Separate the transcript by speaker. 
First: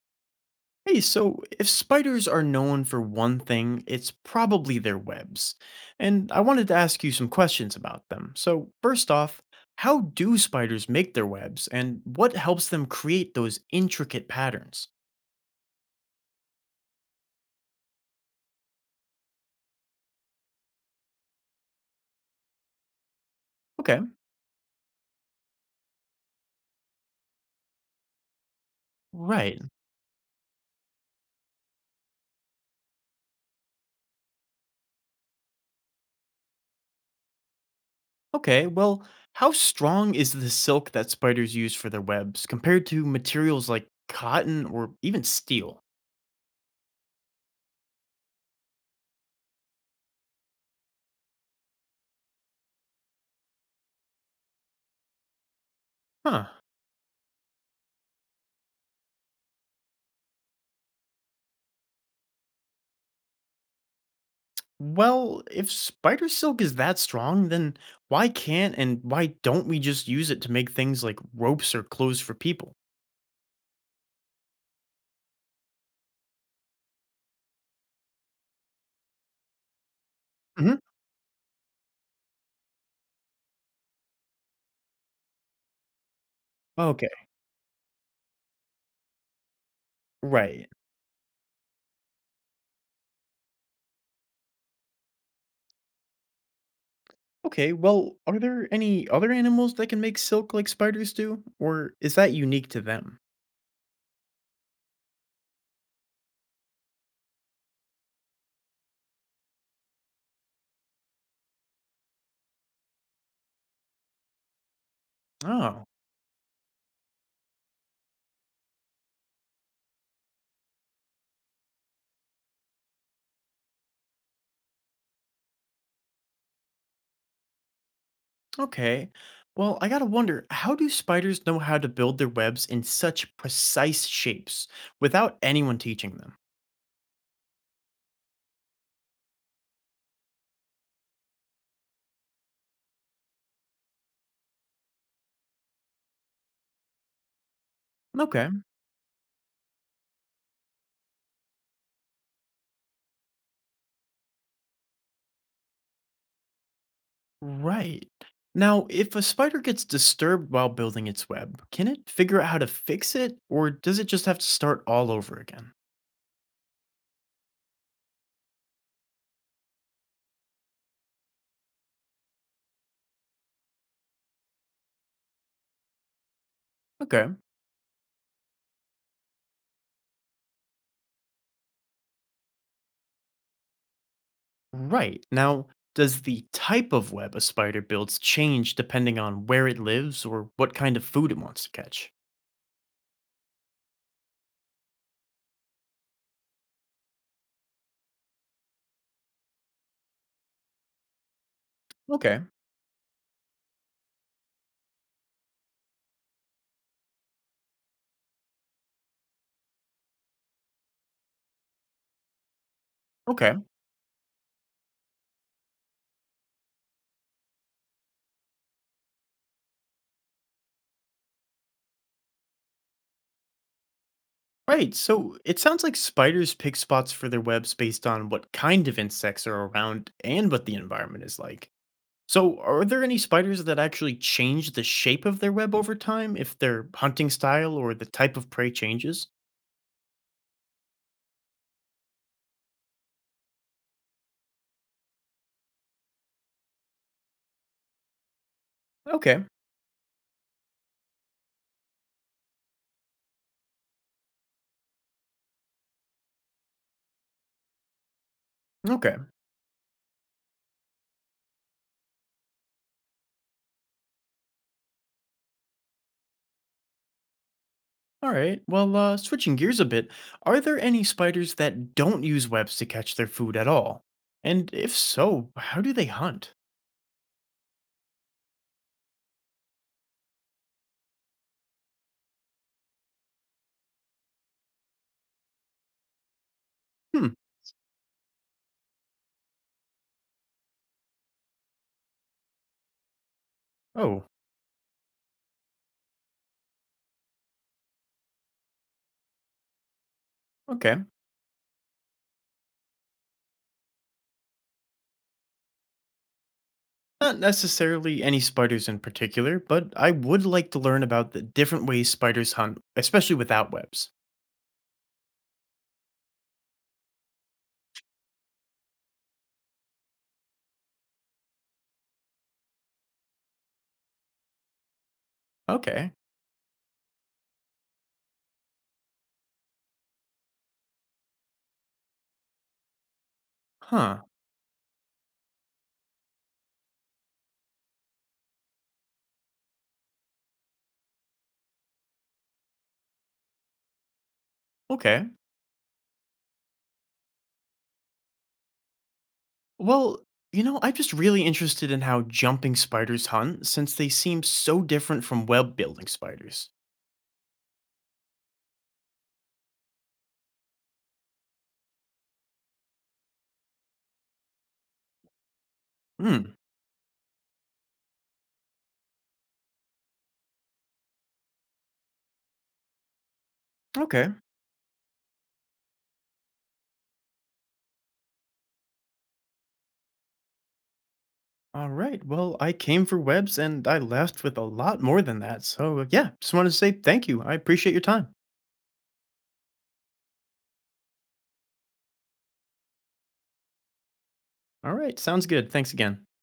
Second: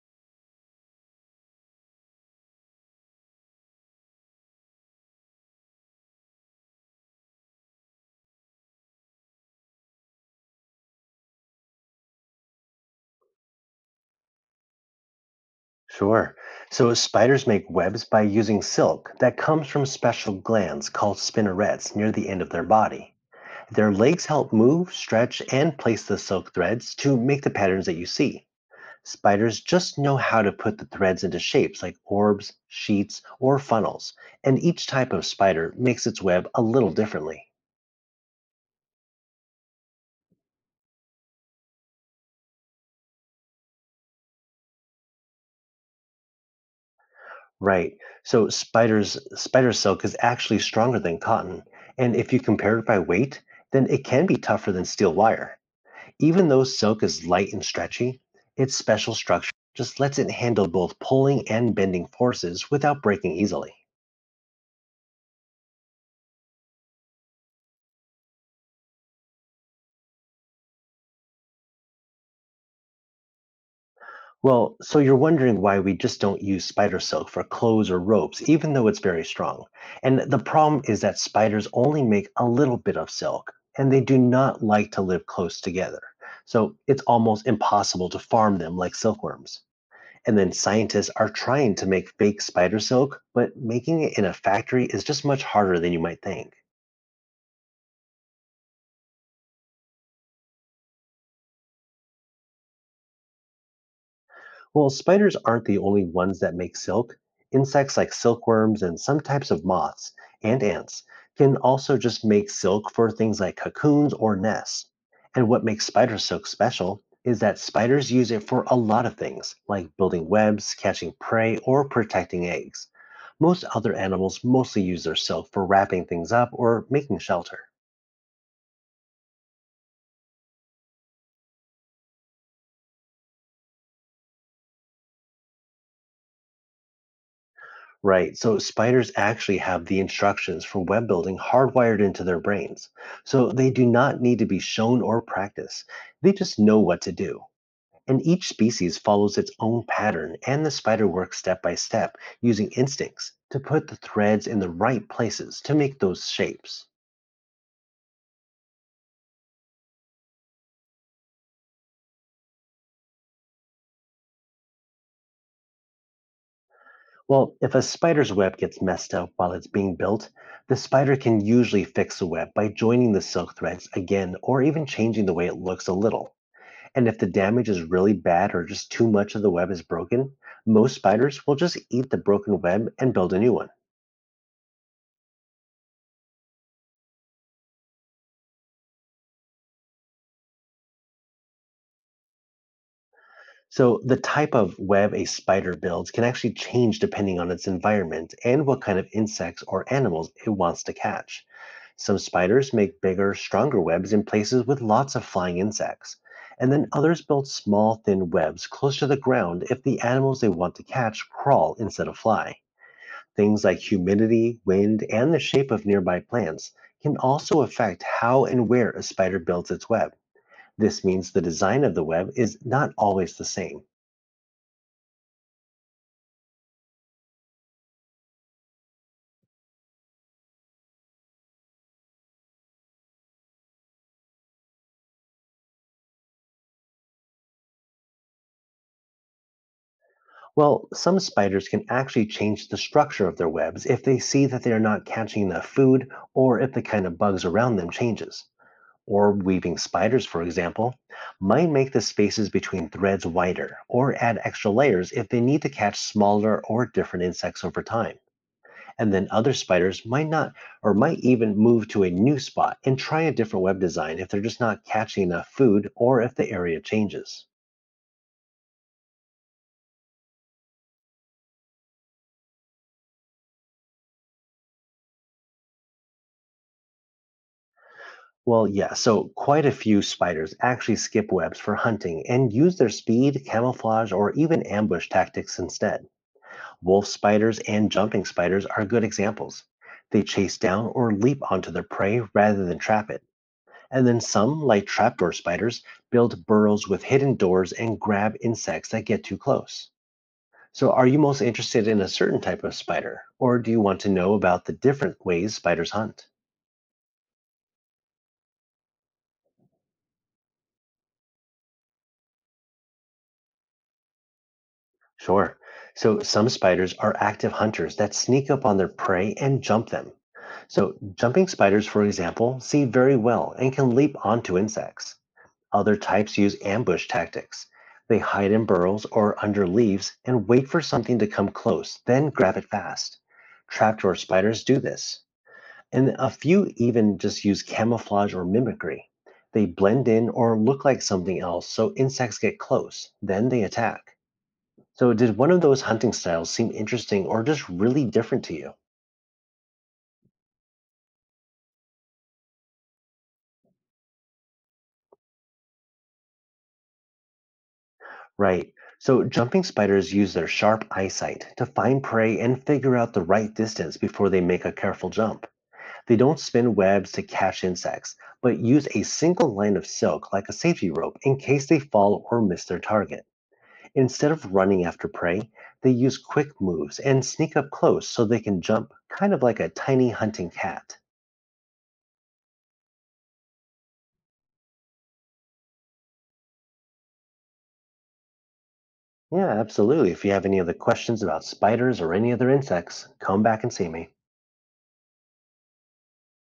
Speaker 1: Hey, so if spiders are known for one thing, it's probably their webs. And I wanted to ask you some questions about them. So, first off, how do spiders make their webs and what helps them create those intricate patterns?
Speaker 2: Sure. So spiders make webs by using silk that comes from special glands called spinnerets near the end of their body. Their
Speaker 1: Okay,
Speaker 2: legs help move, stretch, and place the silk threads to make the patterns that you see. Spiders
Speaker 1: right.
Speaker 2: just know how to put the threads into shapes like orbs, sheets, or funnels, and each type of spider makes its web a little differently.
Speaker 1: Okay, well, how strong is the silk that spiders use for their webs compared to materials like cotton or even steel?
Speaker 2: Right. So spider silk is actually stronger than cotton, and if you compare it by weight, then it can be tougher than steel wire.
Speaker 1: Huh.
Speaker 2: Even though silk is light and stretchy, its special structure just lets it handle both pulling and bending forces without breaking easily.
Speaker 1: Well, if spider silk is that strong, then why can't and why don't we just use it to make things like ropes or clothes for people?
Speaker 2: Well, so you're wondering why we just don't use spider silk for clothes or ropes, even though it's very strong. And the
Speaker 1: Hmm.
Speaker 2: problem is that spiders only make a little bit of silk, and they do not like to live close together. So it's
Speaker 1: Okay,
Speaker 2: almost impossible to farm them like silkworms. And then
Speaker 1: right.
Speaker 2: scientists are trying to make fake spider silk, but making it in a factory is just much harder than you might think.
Speaker 1: Okay, well, are there any other animals that can make silk like spiders do? Or is that unique to them?
Speaker 2: Well, spiders aren't the only ones that make silk. Insects like silkworms and some types of moths and ants can also just make silk for things like cocoons or nests. And what
Speaker 1: Oh,
Speaker 2: makes spider silk special is that spiders use it for a lot of things, like building webs, catching prey, or protecting eggs. Most other animals mostly use their silk for wrapping things up or making shelter.
Speaker 1: okay. Well, I gotta wonder how do spiders know how to build their webs in such precise shapes without anyone teaching them?
Speaker 2: Right. So spiders actually have the instructions for web building hardwired into their brains. So they do not need to be shown or practiced. They just know what to do. And each
Speaker 1: Okay.
Speaker 2: species follows its own pattern, and the spider works step by step using instincts to put the threads in the right places to make those shapes.
Speaker 1: Right. Now, if a spider gets disturbed while building its web, can it figure out how to fix it, or does it just have to start all over again?
Speaker 2: Well, if a spider's web gets messed up while it's being built, the spider can usually fix the web by joining the silk threads again or even changing the way it looks a little. And if the
Speaker 1: Okay.
Speaker 2: damage is really bad or just too much of the web is broken, most spiders will just eat the broken web and build a new one.
Speaker 1: Right. Now, does the type of web a spider builds change depending on where it lives or what kind of food it wants to catch?
Speaker 2: So, the type of web a spider builds can actually change depending on its environment and what kind of insects or animals it wants to catch. Some
Speaker 1: Okay.
Speaker 2: spiders make bigger, stronger webs in places with lots of flying insects. And then others build small, thin webs close to the ground if the animals they want to catch crawl instead of fly.
Speaker 1: Okay.
Speaker 2: Things like humidity, wind, and the shape of nearby plants can also affect how and where a spider builds its web. This means the design of the web is not always the same.
Speaker 1: Right, so it sounds like spiders pick spots for their webs based on what kind of insects are around and what the environment is like. So, are there any spiders that actually change the shape of their web over time if their hunting style or the type of prey changes?
Speaker 2: Well, some spiders can actually change the structure of their webs if they see that they are not catching enough food or if the kind of bugs around them changes. Or
Speaker 1: Okay.
Speaker 2: weaving spiders, for example, might make the spaces between threads wider or add extra layers if they need to catch smaller or different insects over time. And
Speaker 1: Okay.
Speaker 2: then other spiders might not or might even move to a new spot and try a different web design if they're just not catching enough food or if the area changes.
Speaker 1: All right. Well, switching gears a bit, are there any spiders that don't use webs to catch their food at all? And if so, how do they hunt?
Speaker 2: Well, yeah, so quite a few spiders actually skip webs for hunting and use their speed, camouflage, or even ambush tactics instead. Wolf
Speaker 1: Hmm.
Speaker 2: spiders and jumping spiders are good examples. They chase down or leap onto their prey rather than trap it. And then
Speaker 1: Oh,
Speaker 2: some, like trapdoor spiders, build burrows with hidden doors and grab insects that get too close. So,
Speaker 1: okay.
Speaker 2: are you most interested in a certain type of spider, or do you want to know about the different ways spiders hunt?
Speaker 1: Not necessarily any spiders in particular, but I would like to learn about the different ways spiders hunt, especially without webs.
Speaker 2: Sure. So, some spiders are active hunters that sneak up on their prey and jump them. So, jumping spiders, for example, see very well and can leap onto insects. Other
Speaker 1: Okay.
Speaker 2: types use ambush tactics. They hide in burrows or under leaves and wait for something to come close, then grab it fast. Trapdoor
Speaker 1: Huh.
Speaker 2: spiders do this. And a few even just use camouflage or mimicry. They blend in or look like something else so insects get close, then they attack. So,
Speaker 1: Okay.
Speaker 2: did one of those hunting styles seem interesting or just really different to you?
Speaker 1: Well, I'm just really interested in how jumping spiders hunt since they seem so different from web building spiders.
Speaker 2: Right. So, jumping spiders use their sharp eyesight to find prey and figure out the right distance before they make a careful jump. They don't
Speaker 1: Hmm,
Speaker 2: spin webs to catch insects, but use a single line of silk like a safety rope in case they fall or miss their target. Instead
Speaker 1: okay.
Speaker 2: of running after prey, they use quick moves and sneak up close so they can jump, kind of like a tiny hunting cat.
Speaker 1: All right. Well, I came for webs and I left with a lot more than that. So, yeah, just wanted to say thank you. I appreciate your time.
Speaker 2: Yeah, absolutely. If you have any other questions about spiders or any other insects, come back and see me.
Speaker 1: All right. Sounds good. Thanks again.